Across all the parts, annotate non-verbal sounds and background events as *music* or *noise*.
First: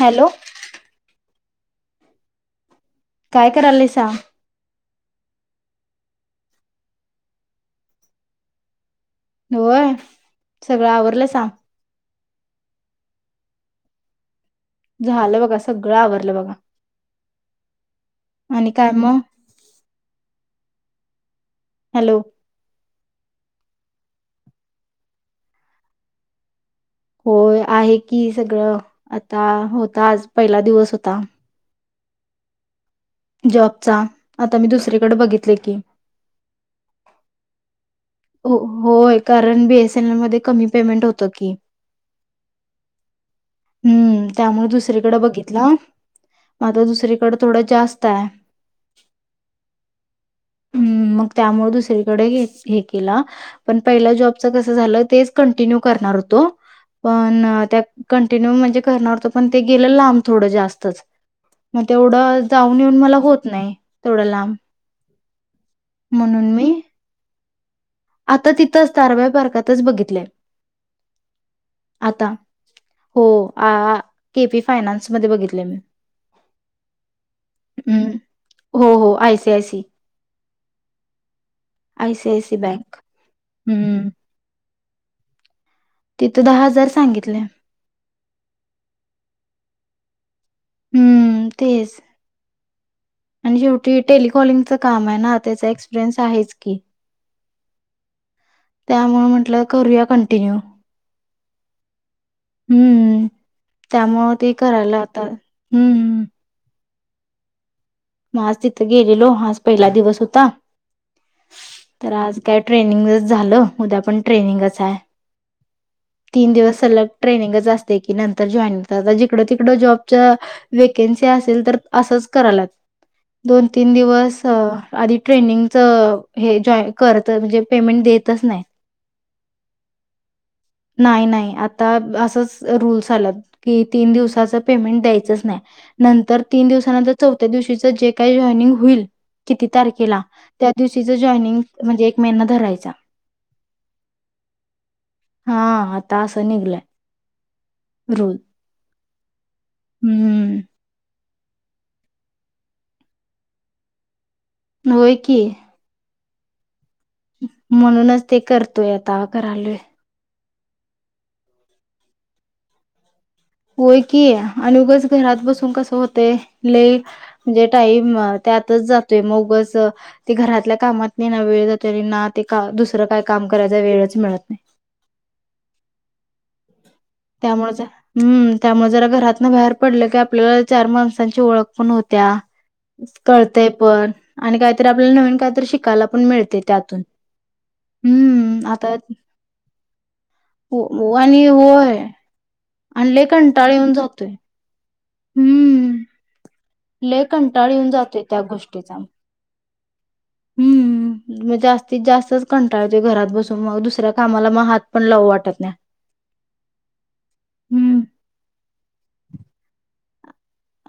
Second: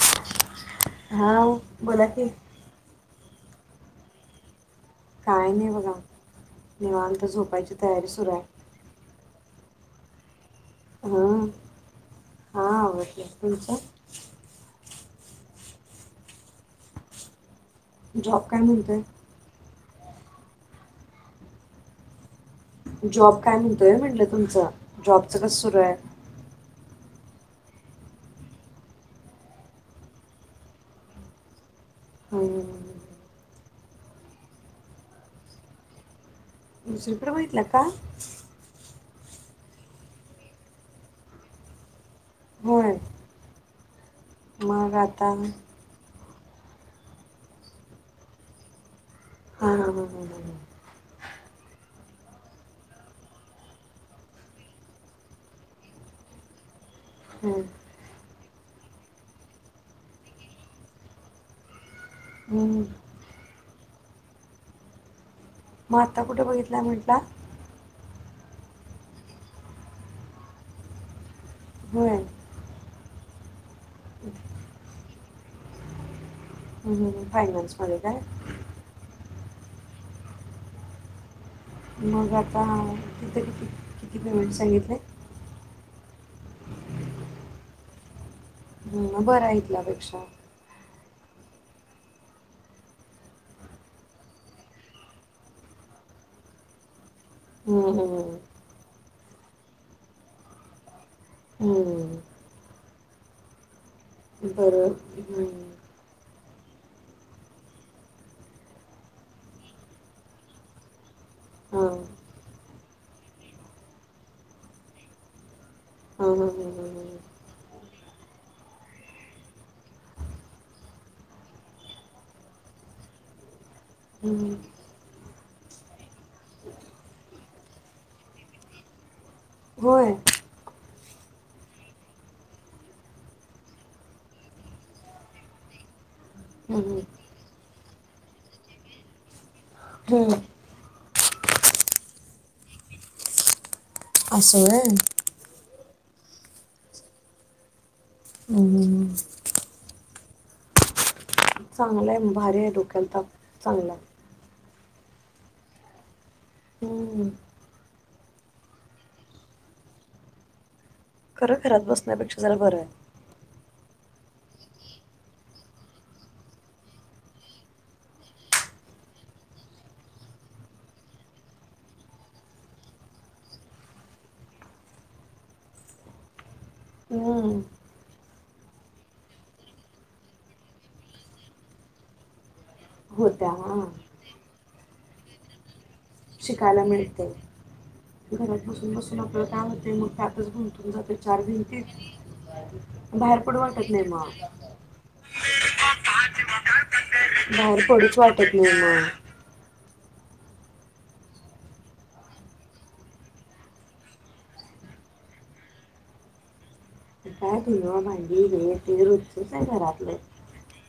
Hello. हा बोला की. काय करायला लाईसा. काय नाही बघा निवांत झोपायची तयारी सुरू आहे. होय. सगळं आवरलं सा. हा आवरलं, तुमचं. झालं बघा सगळं आवरलं बघा. जॉब काय आणि म्हणतोय. मग हॅलो. जॉब काय म्हणतोय म्हटलं तुमचं, जॉबचं कस सुरू आहे. होय आहे की सगळं. आता होता आज, पहिला दिवस होता. हम्म. जॉबचा. आता मी दुसरीकड बघितलय की. दुसरीकड बघितलाय. का? हो होय कारण बी एस एन एल मध्ये कमी पेमेंट होत की. होय. हम्म. त्यामुळे मग दुसरीकड आता बघितल. म आता दुसरीकड थोडं जास्ताय. हा ह ह ह. कडे *unintelligible* केला. पण पहिल्या जॉबचं कसं झालं, तेच कंटिन्यू करणार होतो. पण हां. त्या कण ते नवं म्हणजे करणार होतो. पन ते गेल लांब थोड जास्तचं तेवढं जाऊन हम्म. येऊन मला होत नाही. तेवढ्या लांब मग आता कुठे म्हणून मी बघितलाय म्हंटला? आता तिथंच, तारबाई पार्कातच बघितलंय. हो. आता. हो. आ के पी फायनान्स मधे बघितल मी. हम्म हम्म हम्म फायनान्समध्ये काय? जयसी मग आयसीआयसी आता बँक. तिथ किती, हं. किती पेमेंट सांगितलय? तिथं दहा हजार सांगितले हम म बरं हाय इथल्यापेक्षा हम्म तेच आणि शेवटी टेलिकॉलिंगच काम आहे ना, त्याचा एक्सपिरियन्स आहेच की हो हो त्यामुळे म्हंटलं करूया कंटिन्यू हम्म हम्म त्यामुळ ते बरं करायला आता. हं. हम्म हम्म म आज तिथं गेलेलो. आज पहिला दिवस होता हां तर आज काय ट्रेनिंगच झालं. उद्या पण ट्रेनिंगच आहे हां हां तीन हां दिवस हां, सलग हां. ट्रेनिंगच अस तय की, नंतर जॉईन होतात. आता जिकडं तिकडं जॉबच्या वेकेन्सी असेल तर असंच करायल्यात दोन तीन दिवस हं. अ आधी ट्रेनिंगच हे जाॅय करत म्हणजे पेमेंट देतच नाही होय! नाही नाही, आता असचं रूल्स आल्यात की तीन दिवसाच पेमेंट द्यायचच नाही. नंतर तीन हं. दिवसानंतर चौथ्या दिवशीच जे काही जॉयनिंग होईल किती तारखेला, हं. त्या दिवशी तीज जाॅयनिंग म्हणजे एक महिना धरायचा अस होय! हा आता अस निघलयं हं हम्म चांगलं आहे. भारी आहे. डोक्याला ताप चांगला आहे. होय कि. हं. म्हणूनच ते करतोय आता. करालोय. खरं घरात बसण्यापेक्षा जरा बरं आहे. होय की आणि उगाच घरात बसून कसं होतय? लई म्हणजे टाईम त्यातच जातोय, मग उगच ते घरातल्या कामात नाही ना वेळ जातो आणि ना ते का दुसरं काय काम करायचा वेळच मिळत नाही. हं. त्यामुळे हम्म त्यामुळे जरा घरातन बाहेर पडलं की आपल्याला चार माणसांची ओळख पण होत्या, होत्या कळतंय हां पण आणि काहीतरी आपल्याला नवीन काहीतरी शिकायला पण मिळते शिकायला त्यातून मिळते. घरात हम्म आता बसून बसून आपल्या काय होते? मग त्यातच हो गुंतून हो, जातोय चार आणि भिंतीत होय आणि लय बाहेर पडू कंटाळ वाटत येऊन नाही जातोय मग. हम्म लय कंटाळा बाहेर येऊन पडूच जातोय त्या वाटत नाही गोष्टीचा. मग हम्म म जास्तीत जास्तच कंटाळते घरात बसून, मग दुसऱ्या कामाला मग हात पण लावू वाटत नाही. काय हम्म धुणं भांडी हे ते रोजचंच आहे घरातलं.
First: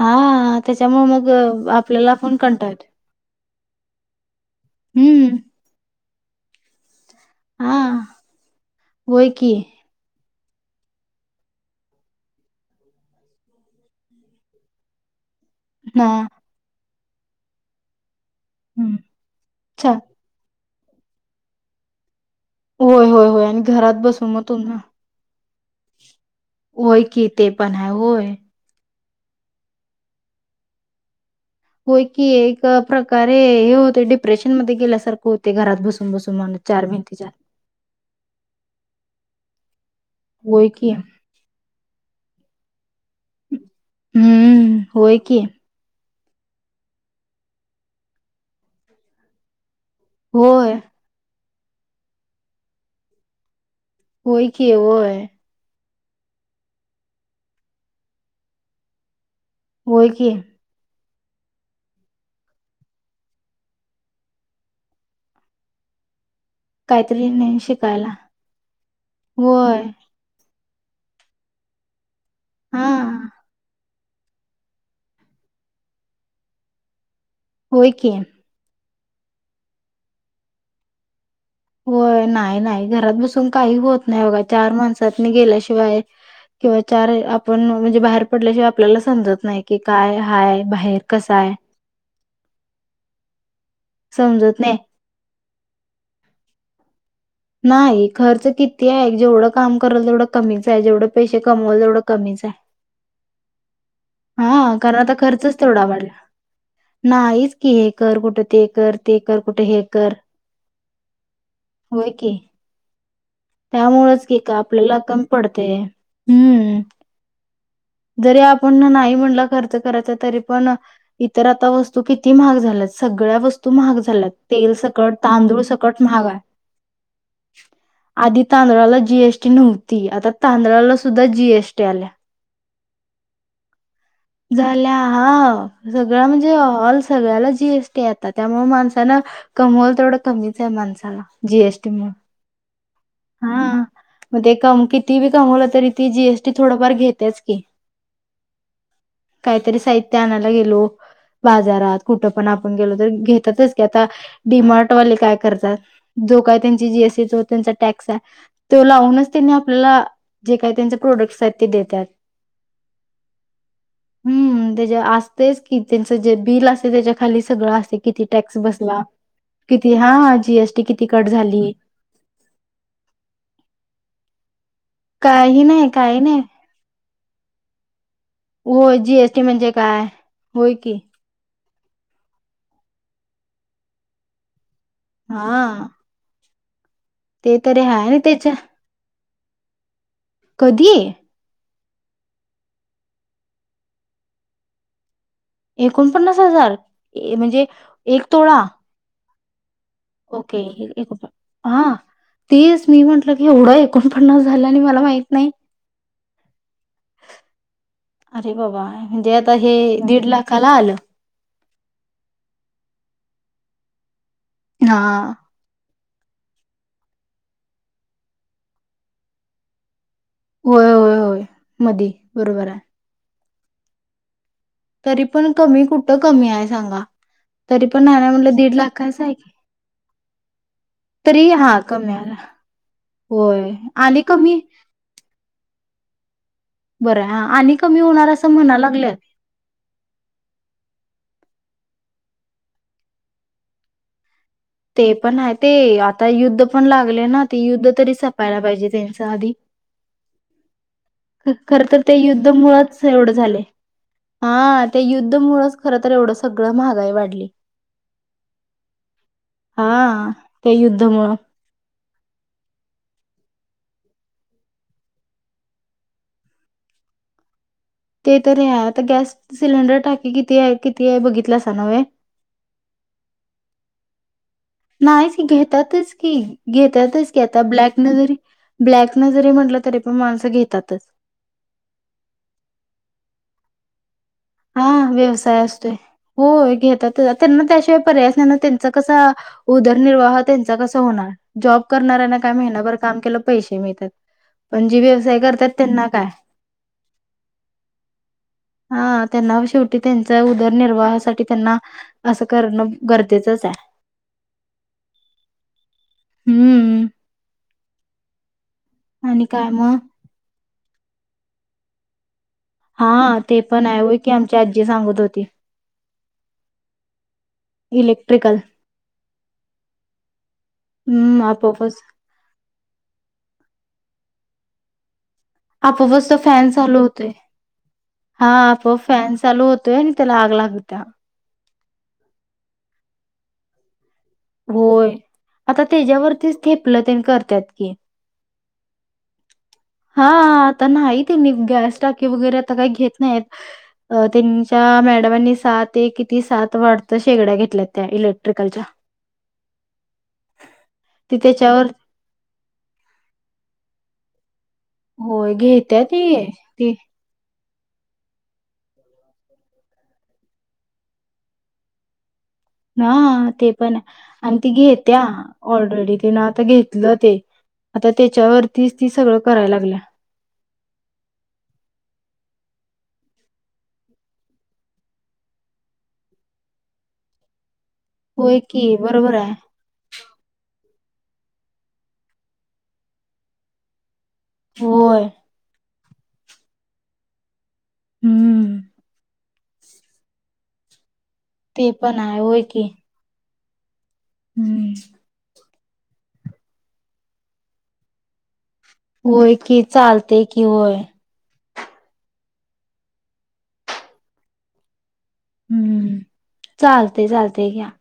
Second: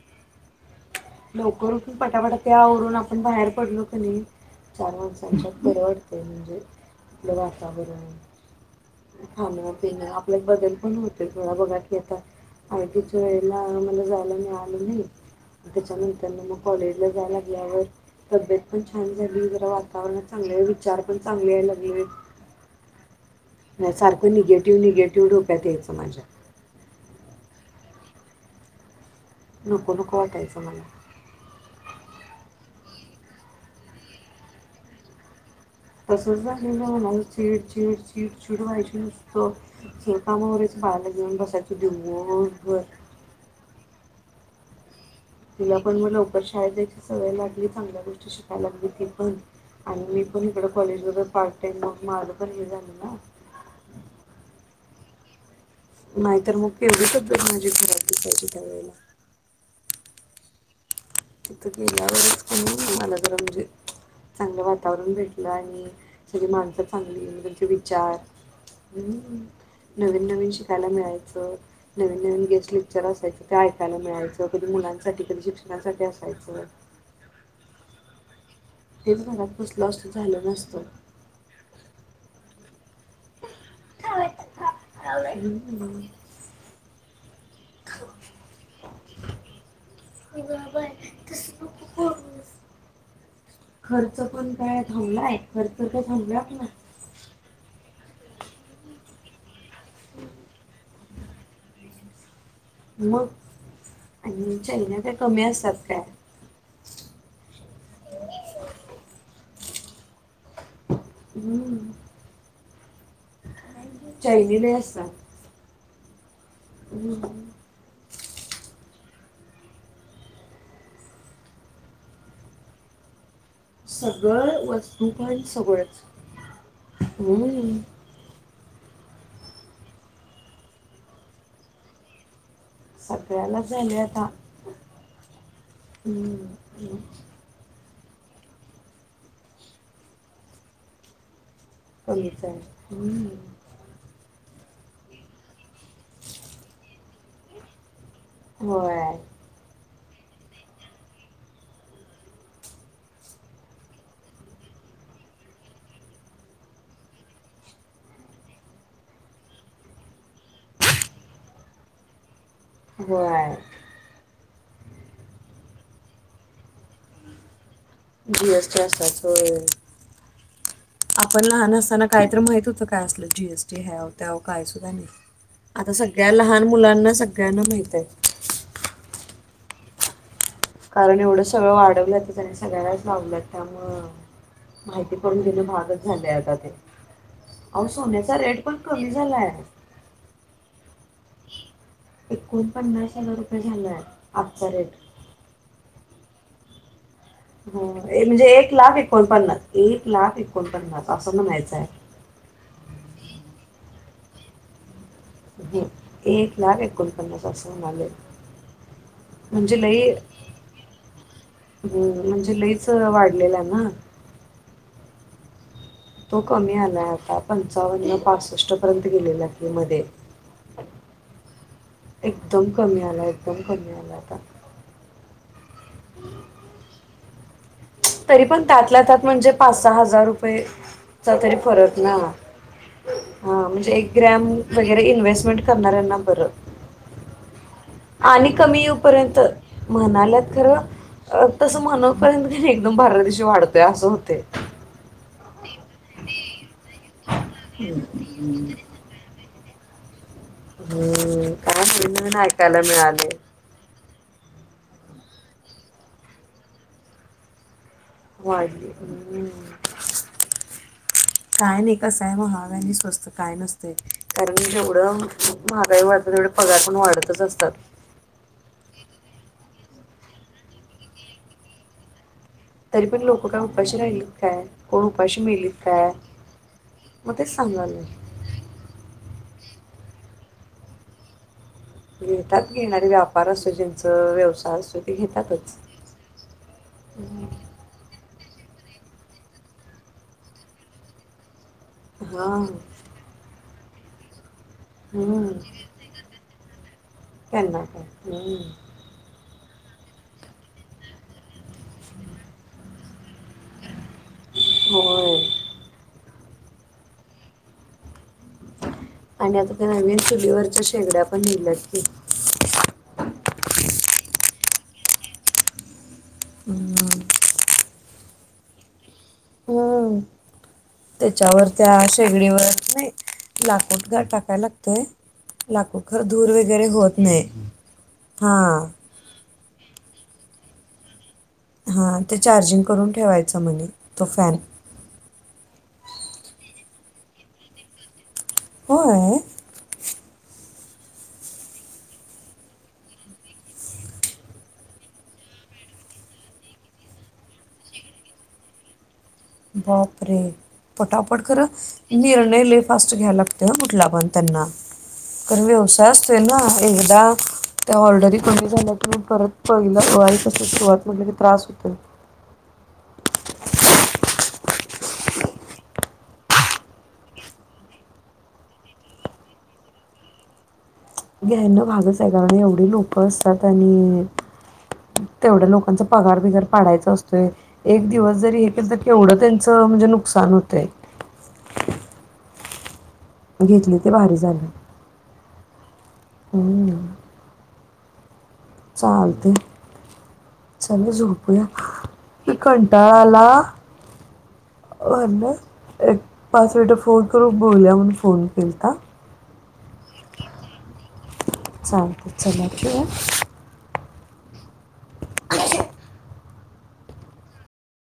आहा लवकर उठून पटापटा ते येतोय आवरून आपण बाहेर पडलो की नाही चार हम्म माणसाांच्या परबड ते म्हणजे आपलं हा वातवरण होय की खाण-पिणं एक बदल पण होते थोडा बघा की आता, आय टी च्या वेळेला मला जायला मिळालं नाही. हा त्याच्यानंतर मंग कॉलेज जायला लागल्यावर तब्येत पण हम्म छान झाली जरा चा वातावरण चांगलं ये विचार पण चांगले यायला लागलेत. होय! होय! होय! आणि नाही घरात बसून सारखं मग तुम्हा निगेटिव्ह निगेटिव्ह डोकं त्यात यायचा माझ्या होय की, ते पण हाय होय नको नको वाटायचं मला होय की एक प्रकारे हे होते डिप्रेशनमध्ये गेल्यासारखं होत. तसच झाले ना ओ चीड चीड चीड व्हायची नुस हो होय शेतामोहरच की बाळाला घेऊन बसायचो दिवसभर व्हय हम्म! होय की तिला पण म लवकर पण शाळेत ज्याची सवय लागली चांगल्या गोष्टी शिकायला लागली ती पण आणि मी पण इकड होय, कॉलेजवरच हाय. त्यामुळ माझं पण हे झालं ना. होय की होय नाहीतर मग केवढी तब्येत माझी घरात दिसायची त्यावेेळेला होय की तिथं गेल्यावरच तर मला जरा म्हणजे चांगलं वातावरण भेटलं आणि सगळी माणसं काहीतरी चांगलीचं नाही त्यांचे शिकायला विचार हूं होय नवीन नवीन शिक खायला मिळायचं, नवीन नवीन गेस टीचर हां असायचा काय *unintelligible* मिळायचं कधी मुलांसाठी, कधी शिक्षणासाठी.. असायच *unintelligible* होय की तेच घरात बसलो असलो झालं नसतं. होय, नाही नाही, घरात बसून काही होत नाही, बघा चार माणसातनी गेल्याशिवाय हम्म. किंवा चार आपण म्हणजे बाहेर पडल्याशिवाय आपल्याला समजत नाही कि काय हाय बाहेर कसा आहे. खर्च पण समजत नाही. काय थांबलाय खर्च त थांबला ह *unintelligible* नाही, खर्च किती आहे! जेवढं काम करल तेवढं कमीच आहे, जेवढं पैसे कमवाल तेवढं कमीच आहे. मग हा.. आणि कारण चैन्या आता काय कमी खर्चच असतात तेवढा काय वाढला, ना हेच की हे कर कुठे ते कर, ते कर कुठे हे.. घर.. *unintelligible* त्यामुळेच की का चैनी लय आपल्याला असतात कमी पडते ह हम्म. जरी आपण नाही. खर्च करायचा तरी पण इतर आता वस्तू किती महाग झाल्यात सगळ्या वस्तू तू महाग झाल्यात सगळं तेल वस्तू सकट, पण तांदूळ सकट सगळंच महाग आहे. हम्म. तांदळाला जीएसटी नव्हती, आता तांदळाला सुद्धा जीएसटी आल्या. सगळ्याला झाले, आता झाल्या हा सगळ हम्म. म्हणजे, हम्म. ऑल सगळ्याला जीएस येत आता त्यामुळे माणसान कमवलं तेवढं कमीच आहे माणसाला. जीएसटी म हम म तेकाम किती बी कमवलं, तरी ती जीएसटी थोडंफार घेतेच की, होय आणयला गेलो बाजारात कुठ पण आपण गेलो, तर घेतातच की, आता डी मार्टवाले काय करतात, जो का त्यांच्या जिएसटी होतो त्यांचा टॅक्स ते लावूनचं त्यांनी आपल्याला जे काही त्यांचे प्रॉडक्स आहेत ते देतात. हो आहे. हूं.. त्याच्या वर ते असतेच कि त्यांचं जे बिल असते, त्याच्या खाली सगळं असत. किती टॅक्स जीएसटी बसला असाच होय किती हा. जीएसटी किती कट आपण झाली, लहान असताना काय तर माहित होतं जीएसटी हॅव ठेऊ काही *unintelligible* नाही आता काही सगळ्या नाही लहान मुलांना सग *unintelligible* हो जीएसटी म्हणजे काय? होय की कारण एवढं सगळं वाढवलंत आणि सगळ्यांनाच लावलं त्यामुळ, माहिती बघून हा भागच झालेय आता ते ते तररी अहो हय ना सोन्याचा त्याच्या रेट पण कमी झालाय कधी एकोण पन्नास हजाररुपये झाले, आहेत आचा रेट एकोणपन्नास हजार. ए- म्हणजे हो म्हणजे एक लाख एकण पन्नास ओके हा तेच मी म्हंटलं की एवढा आहे. एकोणपनास झाल्या आणि मला माहिती एक लाख एकोणपन्नास अस म्हले अरे बाबा आता हे म्हणजे लई दीड लाखाला आलं म्हणजे लईच वाढले. ना हा तो कमी आलाय आता पंचावन्न क पासष्ट पर्यंत गेलेला क मध्ये होय होय होय मध्ये बरोबर आहे. तो करण्यालाता *inaudible* तरी पण कमी कुठं कमी आहे सांगा. तरी पण नाना तरी म्हटलं पण दीड त्यात लाखाच त्यात आहे म्हणजे की. पाच सहा हजार रुपयेचा तरी हा फरक कमी ना आला होय म्हणजे एक आणि ग्रॅम कमी वगैरेइन्व्स्टमेंट करणाऱ्यांना बरं बरं आणि कमी होणार आणि असं म्हणा कमी लागल्यात येऊपर्यंत म्हणाल्यात खरं तसं म्हणपर्यंत का एकदम बारल्या दिवशी वाढतोय असं होते ते पण आहे ते आता युद्ध पण लागले ना ते युद्ध तरी संपायला पाहिजे त्यांच्या आधी हम्म, काय खर तर नवीन ते नवीन युद्ध ऐकायला मुळच एवढं मिळाले झाले हा त्या युद्ध मुळच खरंत एवढं सगळं महागाई वाढली. वाढली हम्म. हा त्या युद्ध मुळं काय नाही कसं आहे महाग आणि स्वस्त काय नसते कारण जेवढं महागाई वाढतात तेवढे पगार पण वाढतच असतात. ते तर आहे आता गॅस सिलेंडर टाकी किती आहे किती आहे बघितलं अस नव्हे तरी पण लोक काय उपाशी राहिली. नाहीत घेतातच की घेतात की आताक घेतातच की घेतातच मग की तेच आता सांगायला ब्लॅक न लागले. जरी ब्लॅक न जरी म्हटलं तरी पण माणसं घेतातच घेतात घेणारे व्यापार असो ज्यांचा हा व्यवसाय असतोय हो घेतात त्यां ना त्याशिवाय पर्याय नाही त्यांचा कसा उदरनिर्वाह त्यांचा कसा होणार जॉब करणाऱ्यांना काय हां महिनाभर काम केलं पैसे मिळतात *inaudible* पण जे व्यवसाय हम्म. करतात त्यांना काय त्यांना काय हम्म. हा शेवटी त्यां उदरनिर्वाहासाठी त्यांना असं करण होय हम्म आणि काय आता का मग नवीन चुलीवरच्या शेगड्या पण लिहिल्यात *inaudible* हा ते पण आहे हो की आमच्या आजी सांगत होती हं. इलेक्ट्रिकल हम्म, हम्म त्याच्यावर आपोआपच त्या शेगडीवर नाही लाकूड काय टाकायला लागतंय लाकूड खरं आपोआपच तो धूर फॅन वगैरे चालू होत होतोय. नाही हा आपोआप फॅन चालू होतोय आणि त्याला आग लागत्या. हा ते चार्जिंग करून ठेवायचं म्हणे. तो फॅन होय आता त्याच्यावरतीच ते आपल तेन करत्यात की. होय? हा. आता नाही त्यांनी गॅस टाकीे वगैरे आता काही घेत नाहीयेत. त्यांच्या मॅडमांनी सात एक किती सात वाटतं शेगड्या घेतल्या त्या इलेक्ट्रिकलच्या. बाप रे ती पटापट खर त्याच्यावर निर्णय लई फास्ट घ्यायला तेव्हा कुठला पण त्यांना होय खर घेत्या व्यवसाय ती असतोय ना ती एकदा त्या ऑर्डरी कमी झाल्यात *unintelligible* सुरुवात म्हटलं की त्रास होतोय. हा ते पण आहे. आणि ती घेत्या ऑर्डरी तिनं आता घेतलं ते आता त्याच्यावरतीच ती सगळं कराय लागल्या. घेण भागच आहे गं आणि एवढी लोक असतात आणि तेवढ्या लोकांचा पगार बिगार पाडायचा असतोय. एक दिवस होय जरी हे केल तर की बरोबर केवढं आहे. त्यांचं म्हणजे नुकसान होतंय. घेतलीत ते भारी झालं. होय. हम्म. हम्म. चालतंय चलो झोप ते पण आहे पुरा, होय की कंटाळा आला हम्म होय ना? एक पाच मिनट फोन करून बोलया म्हणून फोन केलता. होय की चालतंय की होय. चालतय, चला ठेवूं? हम्म. चालतंय, चालतंय घ्या.